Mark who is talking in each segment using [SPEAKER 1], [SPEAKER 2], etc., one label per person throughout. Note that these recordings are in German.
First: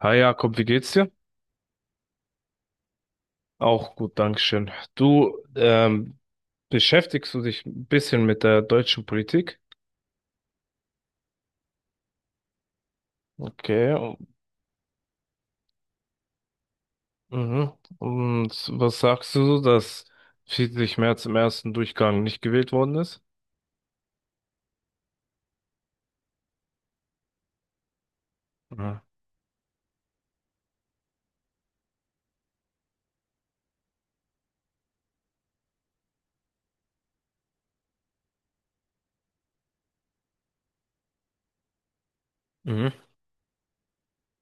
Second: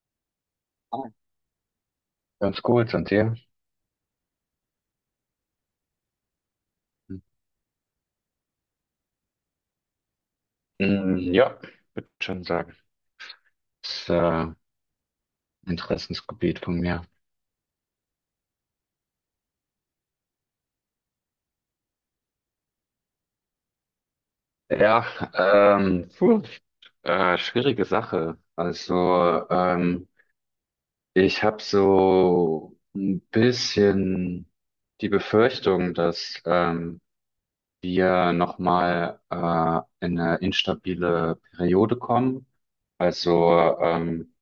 [SPEAKER 1] Hi Jakob, wie geht's dir?
[SPEAKER 2] Ganz gut, und dir?
[SPEAKER 1] Auch gut, Dankeschön. Du, beschäftigst du dich ein bisschen mit der deutschen Politik?
[SPEAKER 2] Mm, ja, würde schon sagen. Das
[SPEAKER 1] Okay,
[SPEAKER 2] ist Interessensgebiet von mir.
[SPEAKER 1] mhm. Und was sagst du, so, dass Friedrich Merz im ersten Durchgang nicht gewählt worden ist?
[SPEAKER 2] Ja, puh, schwierige Sache.
[SPEAKER 1] Mhm.
[SPEAKER 2] Also, ich habe so ein bisschen die Befürchtung, dass wir nochmal in eine instabile Periode kommen.
[SPEAKER 1] Mhm.
[SPEAKER 2] Also,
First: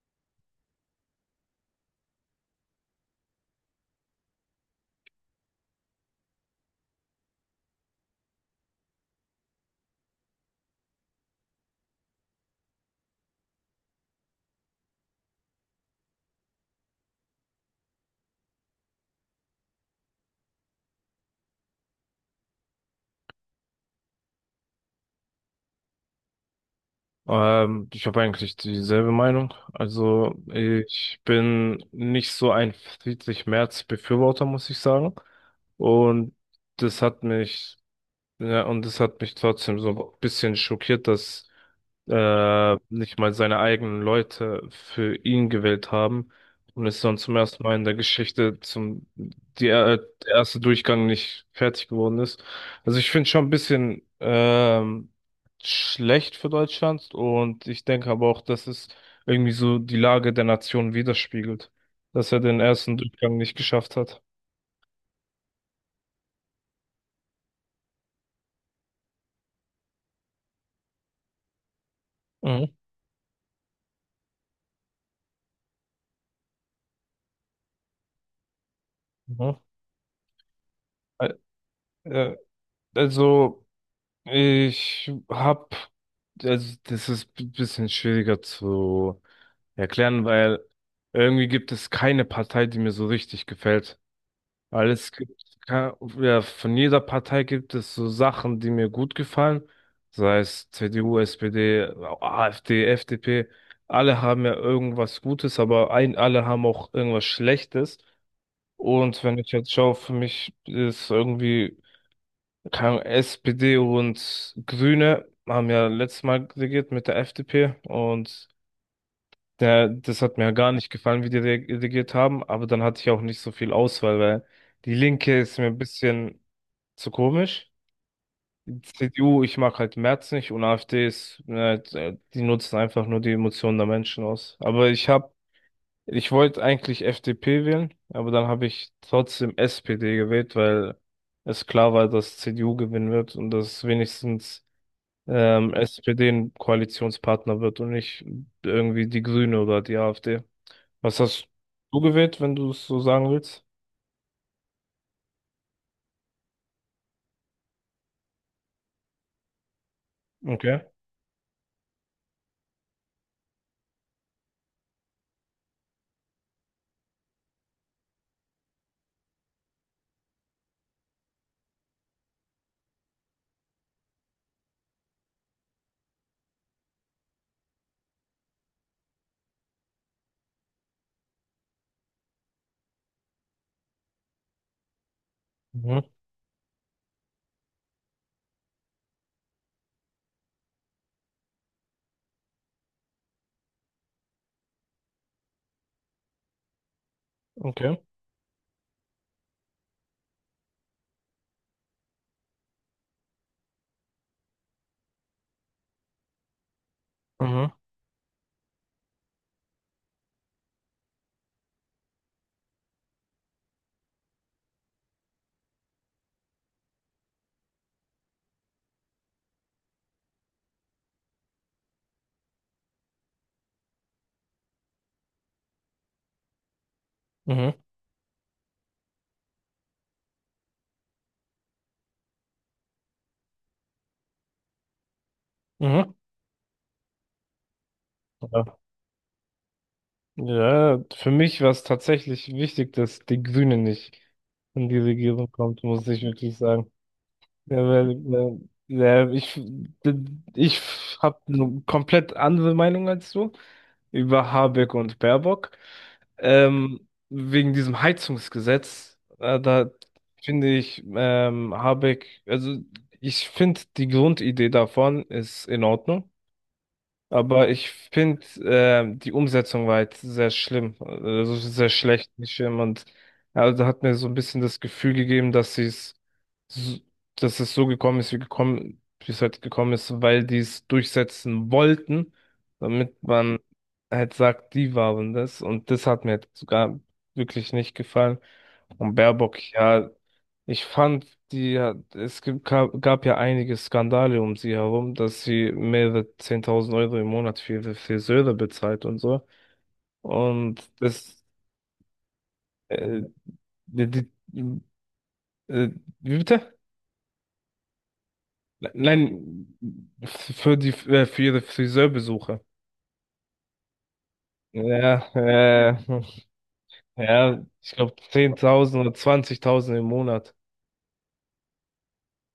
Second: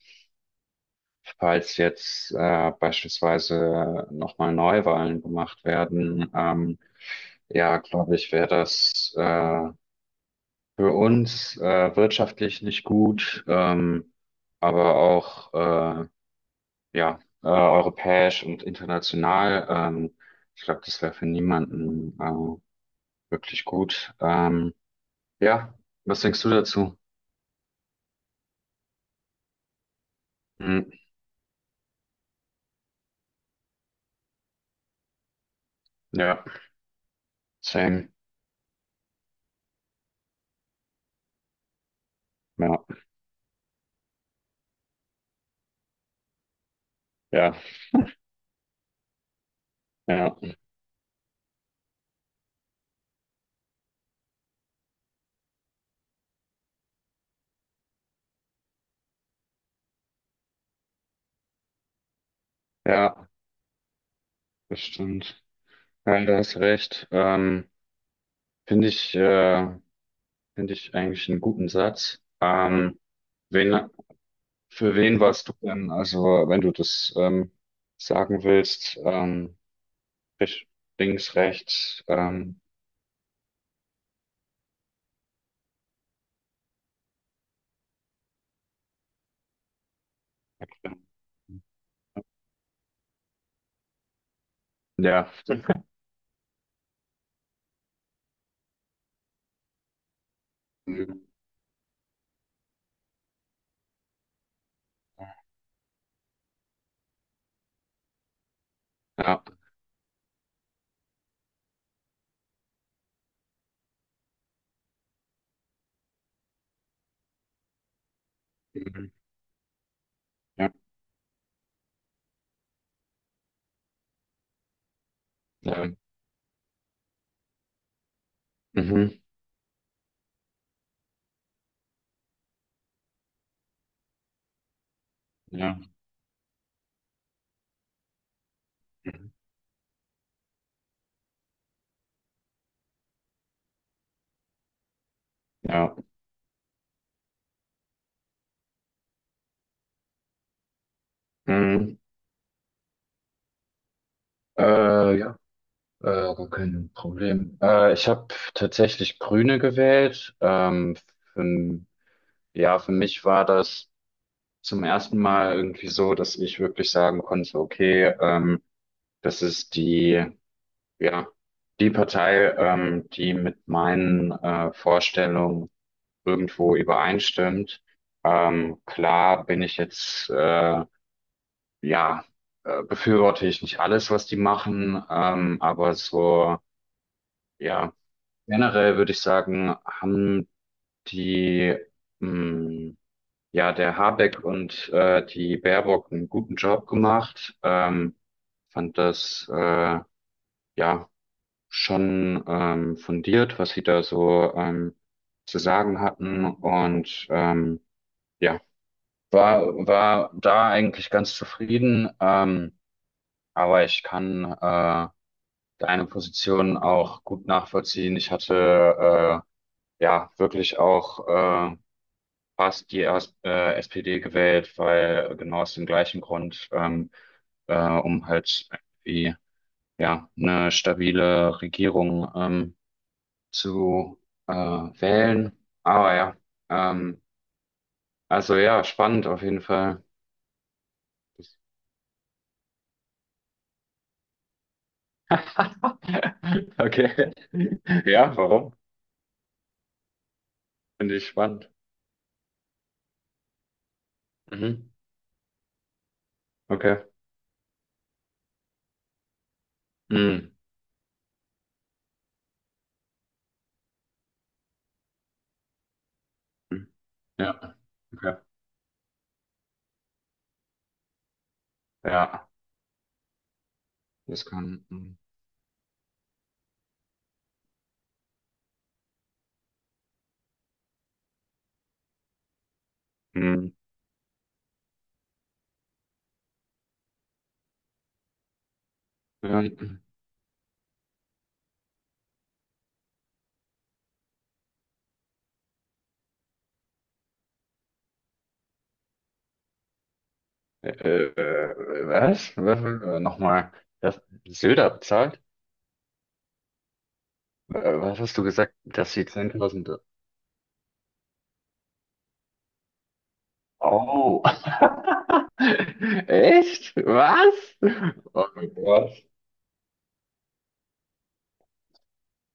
[SPEAKER 2] falls jetzt beispielsweise nochmal Neuwahlen gemacht werden, ja, glaube ich, wäre das für uns wirtschaftlich nicht gut, aber auch ja, europäisch und international. Ich glaube, das wäre für niemanden wirklich gut. Ja, was denkst du dazu?
[SPEAKER 1] Ich habe eigentlich dieselbe Meinung. Also
[SPEAKER 2] Hm,
[SPEAKER 1] ich bin nicht so ein Friedrich Merz-Befürworter, muss ich sagen. Und
[SPEAKER 2] ja,
[SPEAKER 1] das hat mich.
[SPEAKER 2] same.
[SPEAKER 1] Ja, und es hat mich trotzdem so ein bisschen schockiert, dass
[SPEAKER 2] Ja,
[SPEAKER 1] nicht mal seine eigenen Leute für ihn gewählt haben und es dann zum
[SPEAKER 2] ja,
[SPEAKER 1] ersten Mal in der Geschichte zum die,
[SPEAKER 2] ja,
[SPEAKER 1] der erste Durchgang nicht fertig geworden ist. Also ich finde schon ein bisschen schlecht für Deutschland und ich denke aber auch, dass es irgendwie so die Lage der Nation widerspiegelt, dass er den ersten
[SPEAKER 2] ja,
[SPEAKER 1] Durchgang nicht geschafft hat.
[SPEAKER 2] bestimmt. Nein, du hast recht. Finde ich, äh, finde ich eigentlich einen guten Satz.
[SPEAKER 1] Mhm.
[SPEAKER 2] Wen, für wen warst du denn, also wenn du das sagen willst,
[SPEAKER 1] Mhm.
[SPEAKER 2] rech-
[SPEAKER 1] Äh,
[SPEAKER 2] links, rechts,
[SPEAKER 1] äh, also Ich hab, also das ist ein bisschen schwieriger zu erklären, weil irgendwie gibt es keine Partei, die mir so richtig gefällt. Weil es
[SPEAKER 2] ja,
[SPEAKER 1] gibt, ja, von jeder Partei gibt es so Sachen, die mir gut gefallen. Sei es CDU,
[SPEAKER 2] mhm,
[SPEAKER 1] SPD, AfD, FDP. Alle haben ja irgendwas Gutes, aber ein, alle haben auch irgendwas Schlechtes. Und wenn
[SPEAKER 2] ja,
[SPEAKER 1] ich jetzt schaue, für mich ist irgendwie keine Ahnung, SPD und Grüne haben ja letztes Mal regiert mit der FDP und
[SPEAKER 2] mhm,
[SPEAKER 1] der, das hat mir ja
[SPEAKER 2] ja,
[SPEAKER 1] gar nicht gefallen, wie die regiert haben, aber dann hatte ich auch nicht so viel Auswahl, weil die Linke ist mir ein
[SPEAKER 2] ja,
[SPEAKER 1] bisschen zu komisch. Die
[SPEAKER 2] mhm,
[SPEAKER 1] CDU, ich mag halt Merz nicht und AfD ist, die nutzen einfach nur die Emotionen der Menschen aus. Aber ich habe,
[SPEAKER 2] ja,
[SPEAKER 1] ich wollte eigentlich FDP wählen, aber dann habe ich
[SPEAKER 2] mhm,
[SPEAKER 1] trotzdem SPD gewählt, weil es klar war, dass CDU gewinnen wird und dass wenigstens
[SPEAKER 2] ja,
[SPEAKER 1] SPD ein Koalitionspartner wird und nicht irgendwie die Grüne oder die AfD. Was hast
[SPEAKER 2] mhm.
[SPEAKER 1] du gewählt, wenn du es so sagen willst?
[SPEAKER 2] Ja, äh, gar kein Problem. Ich habe tatsächlich Grüne gewählt.
[SPEAKER 1] Okay.
[SPEAKER 2] Für Ja, für mich war das zum ersten Mal irgendwie so, dass ich wirklich sagen konnte, okay, das ist die, ja, die Partei, die mit meinen Vorstellungen irgendwo übereinstimmt. Klar bin ich jetzt, ja, befürworte ich nicht alles, was die machen, aber
[SPEAKER 1] Mhm.
[SPEAKER 2] so, ja, generell würde ich sagen, haben die, mh, Ja, der Habeck und die Baerbock einen guten Job gemacht.
[SPEAKER 1] Okay.
[SPEAKER 2] Fand das ja schon fundiert, was sie da so zu sagen hatten. Und
[SPEAKER 1] Mhm.
[SPEAKER 2] ja, war da eigentlich ganz zufrieden. Aber ich kann deine Position auch gut nachvollziehen. Ich hatte ja wirklich auch äh, hast die erst, SPD gewählt, weil genau aus dem gleichen Grund,
[SPEAKER 1] Mhm.
[SPEAKER 2] äh, um halt irgendwie ja, eine stabile Regierung zu wählen.
[SPEAKER 1] Mhm.
[SPEAKER 2] Aber ja, ähm, also
[SPEAKER 1] Ja.
[SPEAKER 2] ja, spannend auf jeden Fall.
[SPEAKER 1] Ja, für mich war es tatsächlich wichtig, dass die Grüne nicht in die Regierung kommt, muss ich wirklich sagen.
[SPEAKER 2] Okay.
[SPEAKER 1] Ja, weil,
[SPEAKER 2] Ja, warum?
[SPEAKER 1] ja, ich
[SPEAKER 2] Finde ich
[SPEAKER 1] habe
[SPEAKER 2] spannend.
[SPEAKER 1] eine komplett andere Meinung als du über
[SPEAKER 2] Mhm.
[SPEAKER 1] Habeck und Baerbock.
[SPEAKER 2] Okay.
[SPEAKER 1] Wegen diesem Heizungsgesetz, da
[SPEAKER 2] Mhm.
[SPEAKER 1] finde ich Habeck, also ich finde die Grundidee davon ist in Ordnung. Aber
[SPEAKER 2] Ja,
[SPEAKER 1] ich
[SPEAKER 2] okay.
[SPEAKER 1] finde, die Umsetzung war jetzt sehr schlimm, also sehr schlecht,
[SPEAKER 2] Ja,
[SPEAKER 1] nicht schlimm. Und ja, also hat mir so ein
[SPEAKER 2] das
[SPEAKER 1] bisschen das
[SPEAKER 2] kann.
[SPEAKER 1] Gefühl gegeben, dass sie es, so- dass es so gekommen ist, wie gekommen, wie es halt gekommen ist, weil die es durchsetzen wollten, damit man
[SPEAKER 2] Mhm.
[SPEAKER 1] halt sagt, die waren das. Und das hat mir jetzt sogar wirklich nicht gefallen. Und Baerbock,
[SPEAKER 2] Ja.
[SPEAKER 1] ja. Ich fand, die hat, es gibt, gab, gab ja einige Skandale um sie herum, dass sie mehrere 10.000 Euro im Monat für ihre Friseure bezahlt und so. Und
[SPEAKER 2] Äh,
[SPEAKER 1] das,
[SPEAKER 2] äh, Was? Was?
[SPEAKER 1] äh,
[SPEAKER 2] Nochmal,
[SPEAKER 1] die,
[SPEAKER 2] das
[SPEAKER 1] die,
[SPEAKER 2] Söder bezahlt?
[SPEAKER 1] äh, wie bitte?
[SPEAKER 2] Was hast du gesagt, dass sie
[SPEAKER 1] Nein,
[SPEAKER 2] 10.000...
[SPEAKER 1] für ihre Friseurbesuche.
[SPEAKER 2] Oh!
[SPEAKER 1] Ja,
[SPEAKER 2] Echt? Was?
[SPEAKER 1] ja, ich glaube
[SPEAKER 2] Oh mein
[SPEAKER 1] 10.000
[SPEAKER 2] Gott.
[SPEAKER 1] oder 20.000 im Monat.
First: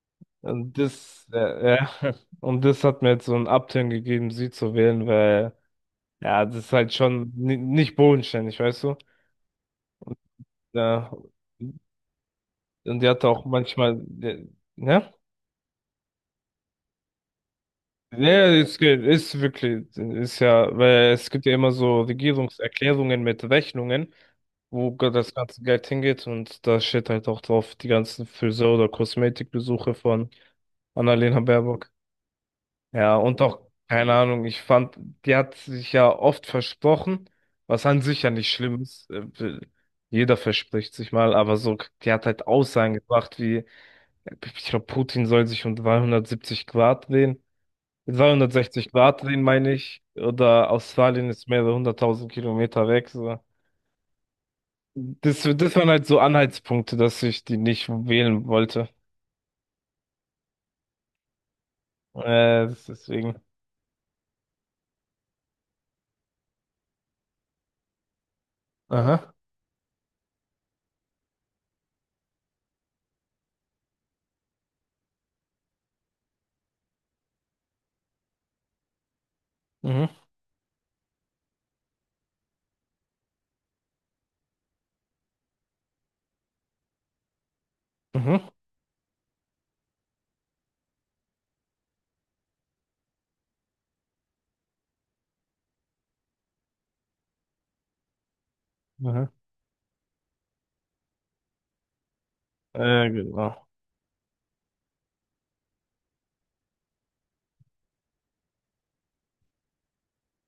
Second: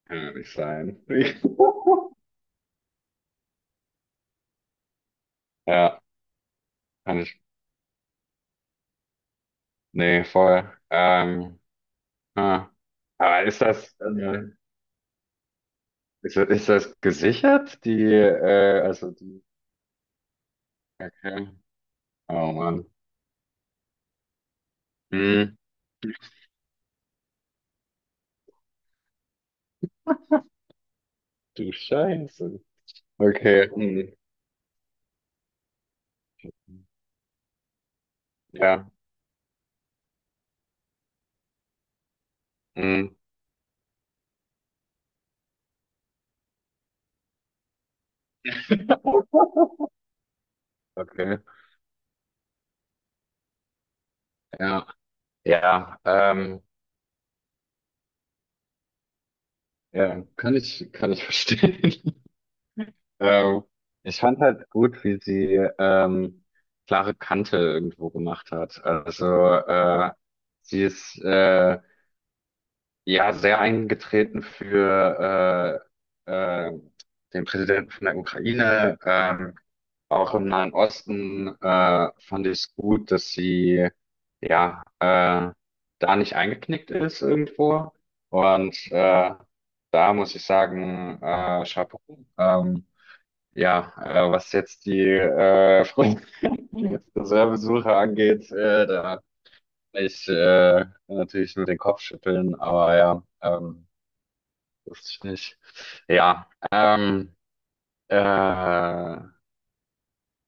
[SPEAKER 2] Kann ja nicht
[SPEAKER 1] Und
[SPEAKER 2] sein.
[SPEAKER 1] das, ja, und das hat mir jetzt so einen Upturn gegeben, sie zu wählen, weil.
[SPEAKER 2] Ja,
[SPEAKER 1] Ja, das ist halt
[SPEAKER 2] kann
[SPEAKER 1] schon
[SPEAKER 2] ich...
[SPEAKER 1] nicht bodenständig, weißt du?
[SPEAKER 2] Nee, voll.
[SPEAKER 1] Ja.
[SPEAKER 2] Ah.
[SPEAKER 1] Und die hat
[SPEAKER 2] Aber
[SPEAKER 1] auch
[SPEAKER 2] ist das
[SPEAKER 1] manchmal, ne?
[SPEAKER 2] Ist das gesichert?
[SPEAKER 1] Ja, es geht, ist wirklich, ist ja, weil es gibt
[SPEAKER 2] Okay.
[SPEAKER 1] ja immer so
[SPEAKER 2] Oh Mann.
[SPEAKER 1] Regierungserklärungen mit Rechnungen, wo das
[SPEAKER 2] Hm.
[SPEAKER 1] ganze Geld hingeht und da steht halt auch drauf die ganzen Friseur- oder Kosmetikbesuche von Annalena
[SPEAKER 2] Du
[SPEAKER 1] Baerbock.
[SPEAKER 2] Scheiße.
[SPEAKER 1] Ja, und auch,
[SPEAKER 2] Okay. Hm.
[SPEAKER 1] keine Ahnung, ich fand, die hat sich ja oft versprochen, was an sich ja nicht schlimm
[SPEAKER 2] Ja.
[SPEAKER 1] ist. Jeder verspricht sich mal, aber so, die hat halt Aussagen
[SPEAKER 2] Hm.
[SPEAKER 1] gebracht wie, ich glaube, Putin soll sich um 370 Grad drehen. 360 Grad drehen, meine ich. Oder Australien
[SPEAKER 2] Okay.
[SPEAKER 1] ist mehrere hunderttausend Kilometer weg. So.
[SPEAKER 2] Ja,
[SPEAKER 1] Das, das waren
[SPEAKER 2] ja,
[SPEAKER 1] halt so Anhaltspunkte, dass ich die nicht wählen wollte.
[SPEAKER 2] ja, kann ich verstehen.
[SPEAKER 1] Deswegen.
[SPEAKER 2] Ähm, Ich fand halt gut, wie sie ähm, klare Kante irgendwo gemacht hat. Also
[SPEAKER 1] Aha.
[SPEAKER 2] äh, sie ist ja sehr eingetreten für äh, äh, den Präsidenten von der Ukraine.
[SPEAKER 1] Mhm.
[SPEAKER 2] Auch im Nahen Osten fand ich es gut, dass sie ja da nicht eingeknickt ist irgendwo.
[SPEAKER 1] Mhm.
[SPEAKER 2] Und da muss ich sagen, Chapeau. Ähm, ja, was jetzt die Friedensreservesuche angeht, da
[SPEAKER 1] Mhm.
[SPEAKER 2] kann ich natürlich nur den Kopf schütteln, aber ja,
[SPEAKER 1] Genau.
[SPEAKER 2] wusste ich nicht. Ja, äh,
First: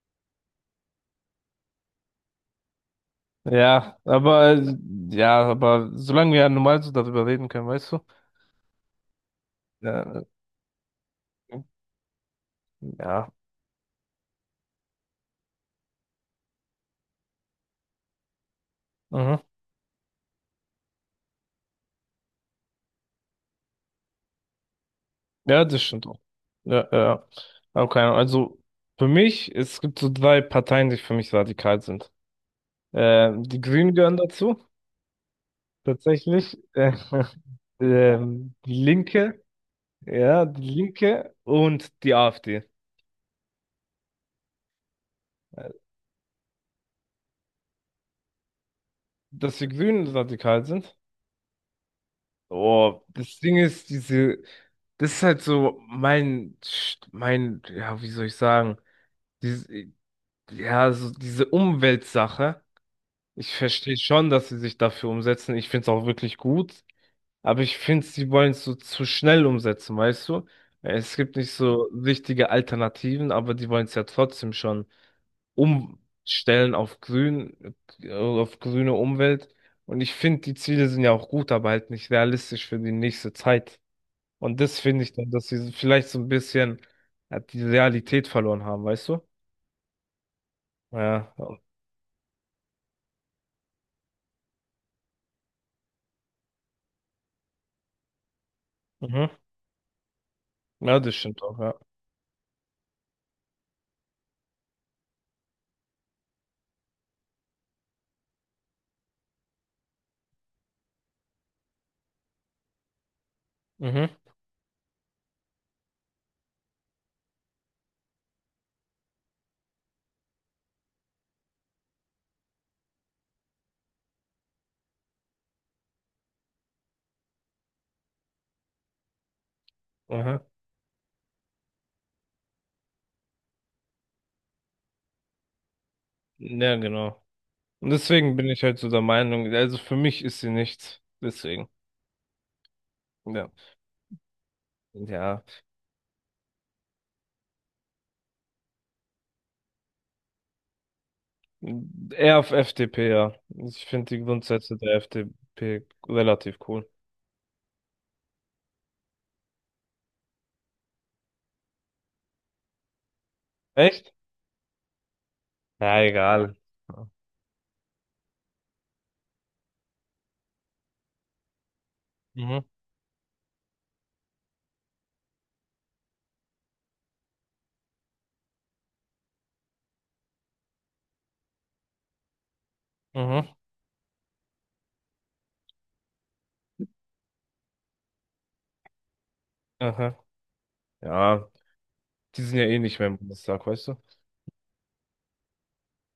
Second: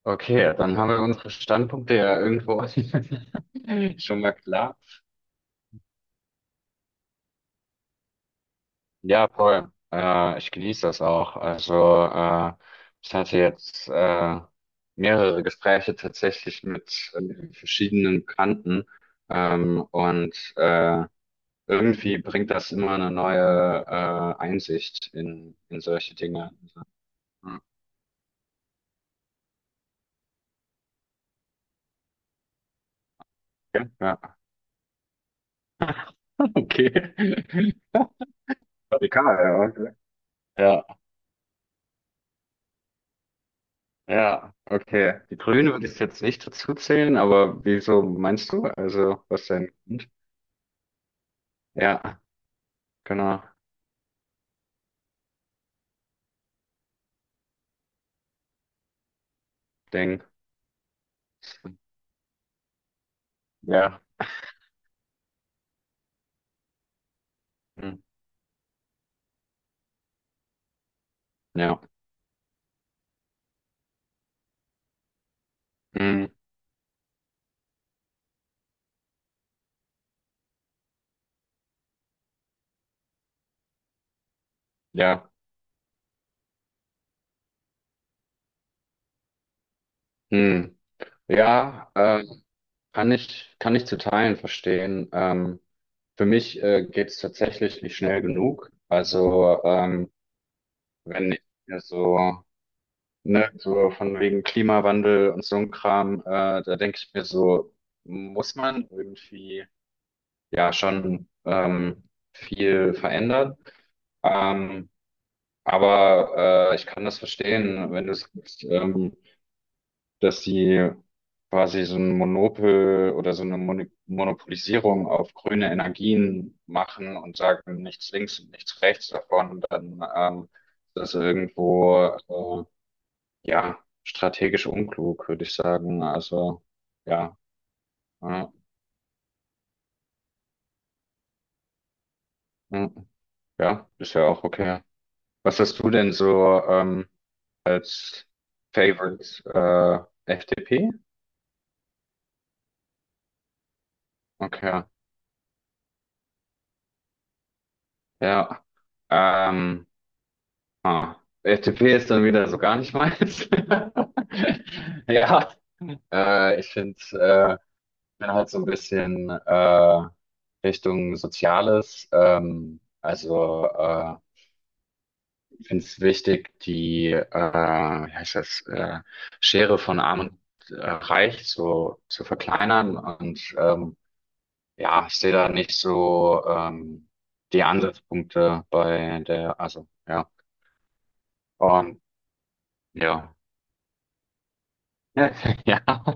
[SPEAKER 2] okay, dann haben wir unsere Standpunkte ja irgendwo
[SPEAKER 1] Ja,
[SPEAKER 2] schon mal
[SPEAKER 1] aber
[SPEAKER 2] klar.
[SPEAKER 1] solange wir ja normal so darüber reden können, weißt du?
[SPEAKER 2] Ja, voll.
[SPEAKER 1] Ja,
[SPEAKER 2] Ich genieße das auch. Also, äh, ich
[SPEAKER 1] ja,
[SPEAKER 2] hatte jetzt mehrere Gespräche tatsächlich mit, verschiedenen Bekannten.
[SPEAKER 1] mhm.
[SPEAKER 2] Und irgendwie bringt das immer eine neue Einsicht in,
[SPEAKER 1] Ja,
[SPEAKER 2] in
[SPEAKER 1] das stimmt
[SPEAKER 2] solche
[SPEAKER 1] auch.
[SPEAKER 2] Dinge. Also,
[SPEAKER 1] Ja, ja. Ja. Aber keine Ahnung. Also für mich, es gibt so drei Parteien, die für mich radikal sind. Die
[SPEAKER 2] ja,
[SPEAKER 1] Grünen gehören
[SPEAKER 2] ja,
[SPEAKER 1] dazu, tatsächlich.
[SPEAKER 2] okay.
[SPEAKER 1] Die
[SPEAKER 2] Radikal,
[SPEAKER 1] Linke,
[SPEAKER 2] ja. Okay.
[SPEAKER 1] ja, die
[SPEAKER 2] Ja,
[SPEAKER 1] Linke und die AfD.
[SPEAKER 2] ja, okay. Die
[SPEAKER 1] Äh,
[SPEAKER 2] Grünen würde ich jetzt nicht dazu zählen, aber wieso meinst du? Also, was
[SPEAKER 1] Dass die
[SPEAKER 2] denn?
[SPEAKER 1] Grünen radikal sind.
[SPEAKER 2] Ja,
[SPEAKER 1] Oh, das
[SPEAKER 2] genau.
[SPEAKER 1] Ding ist, diese, das ist halt so mein, mein, ja, wie soll ich sagen, diese,
[SPEAKER 2] Ding.
[SPEAKER 1] ja, so diese Umweltsache. Ich verstehe
[SPEAKER 2] Ja.
[SPEAKER 1] schon, dass sie sich dafür umsetzen. Ich finde es auch wirklich gut. Aber ich
[SPEAKER 2] Hm.
[SPEAKER 1] finde, sie wollen es so zu schnell umsetzen, weißt du? Es gibt nicht
[SPEAKER 2] Ja.
[SPEAKER 1] so richtige Alternativen, aber die wollen es ja trotzdem schon
[SPEAKER 2] Hm.
[SPEAKER 1] umstellen auf grün, auf grüne Umwelt. Und ich finde, die Ziele sind ja auch gut, aber halt nicht realistisch für die nächste Zeit. Und das finde ich dann,
[SPEAKER 2] Ja.
[SPEAKER 1] dass sie so vielleicht so ein bisschen die Realität verloren haben, weißt du?
[SPEAKER 2] Hm.
[SPEAKER 1] Ja.
[SPEAKER 2] Ja, kann ich zu Teilen verstehen. Für mich geht es tatsächlich nicht schnell genug.
[SPEAKER 1] Mhm.
[SPEAKER 2] Also
[SPEAKER 1] Ja, das
[SPEAKER 2] wenn
[SPEAKER 1] stimmt
[SPEAKER 2] ich
[SPEAKER 1] auch, ja.
[SPEAKER 2] mir so, ne, so von wegen Klimawandel und so ein Kram, da denke ich mir so, muss man irgendwie ja schon viel verändern.
[SPEAKER 1] Mhm.
[SPEAKER 2] Ähm, Aber ich kann das verstehen, wenn du sagst, dass sie quasi so ein Monopol oder so eine Monopolisierung auf grüne Energien machen und sagen, nichts links und nichts rechts davon, dann
[SPEAKER 1] Aha.
[SPEAKER 2] ist das irgendwo ja strategisch unklug, würde ich sagen. Also
[SPEAKER 1] Ja, genau.
[SPEAKER 2] ja,
[SPEAKER 1] Und deswegen
[SPEAKER 2] äh,
[SPEAKER 1] bin ich halt so der Meinung, also für mich ist sie nichts. Deswegen.
[SPEAKER 2] mh,
[SPEAKER 1] Ja.
[SPEAKER 2] ja, ist ja auch okay.
[SPEAKER 1] Ja.
[SPEAKER 2] Was hast du denn so als Favorite FDP?
[SPEAKER 1] Eher auf FDP, ja. Ich finde die Grundsätze
[SPEAKER 2] Okay.
[SPEAKER 1] der FDP relativ cool.
[SPEAKER 2] Ja, ähm, ah, FDP ist dann wieder so gar nicht meins.
[SPEAKER 1] Echt?
[SPEAKER 2] Ja,
[SPEAKER 1] Ja, egal.
[SPEAKER 2] äh, ich finde,
[SPEAKER 1] Ja.
[SPEAKER 2] äh, bin halt so ein bisschen Richtung Soziales.
[SPEAKER 1] Mhm.
[SPEAKER 2] Also finde es wichtig, die, wie heißt das, Schere von Arm und Reich so zu verkleinern.
[SPEAKER 1] Mhm.
[SPEAKER 2] Und ja, ich sehe da nicht so die Ansatzpunkte bei der, also
[SPEAKER 1] Aha.
[SPEAKER 2] ja.
[SPEAKER 1] Ja.
[SPEAKER 2] und
[SPEAKER 1] Die sind ja eh nicht mehr im
[SPEAKER 2] Ja.
[SPEAKER 1] Bundestag, weißt du?
[SPEAKER 2] Ja.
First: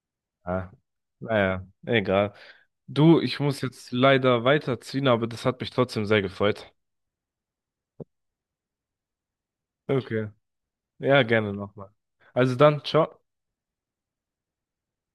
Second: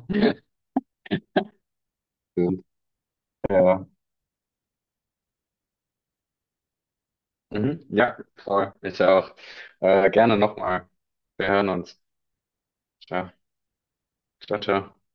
[SPEAKER 2] Ja.
[SPEAKER 1] Ja. Naja, egal.
[SPEAKER 2] Stimmt.
[SPEAKER 1] Du, ich muss
[SPEAKER 2] Ja.
[SPEAKER 1] jetzt leider weiterziehen, aber das hat mich trotzdem sehr gefreut.
[SPEAKER 2] Mhm. Ja, voll. Ich auch.
[SPEAKER 1] Okay.
[SPEAKER 2] Gerne nochmal.
[SPEAKER 1] Ja,
[SPEAKER 2] Wir
[SPEAKER 1] gerne
[SPEAKER 2] hören
[SPEAKER 1] nochmal.
[SPEAKER 2] uns.
[SPEAKER 1] Also dann, ciao.
[SPEAKER 2] Ja, ciao, ciao.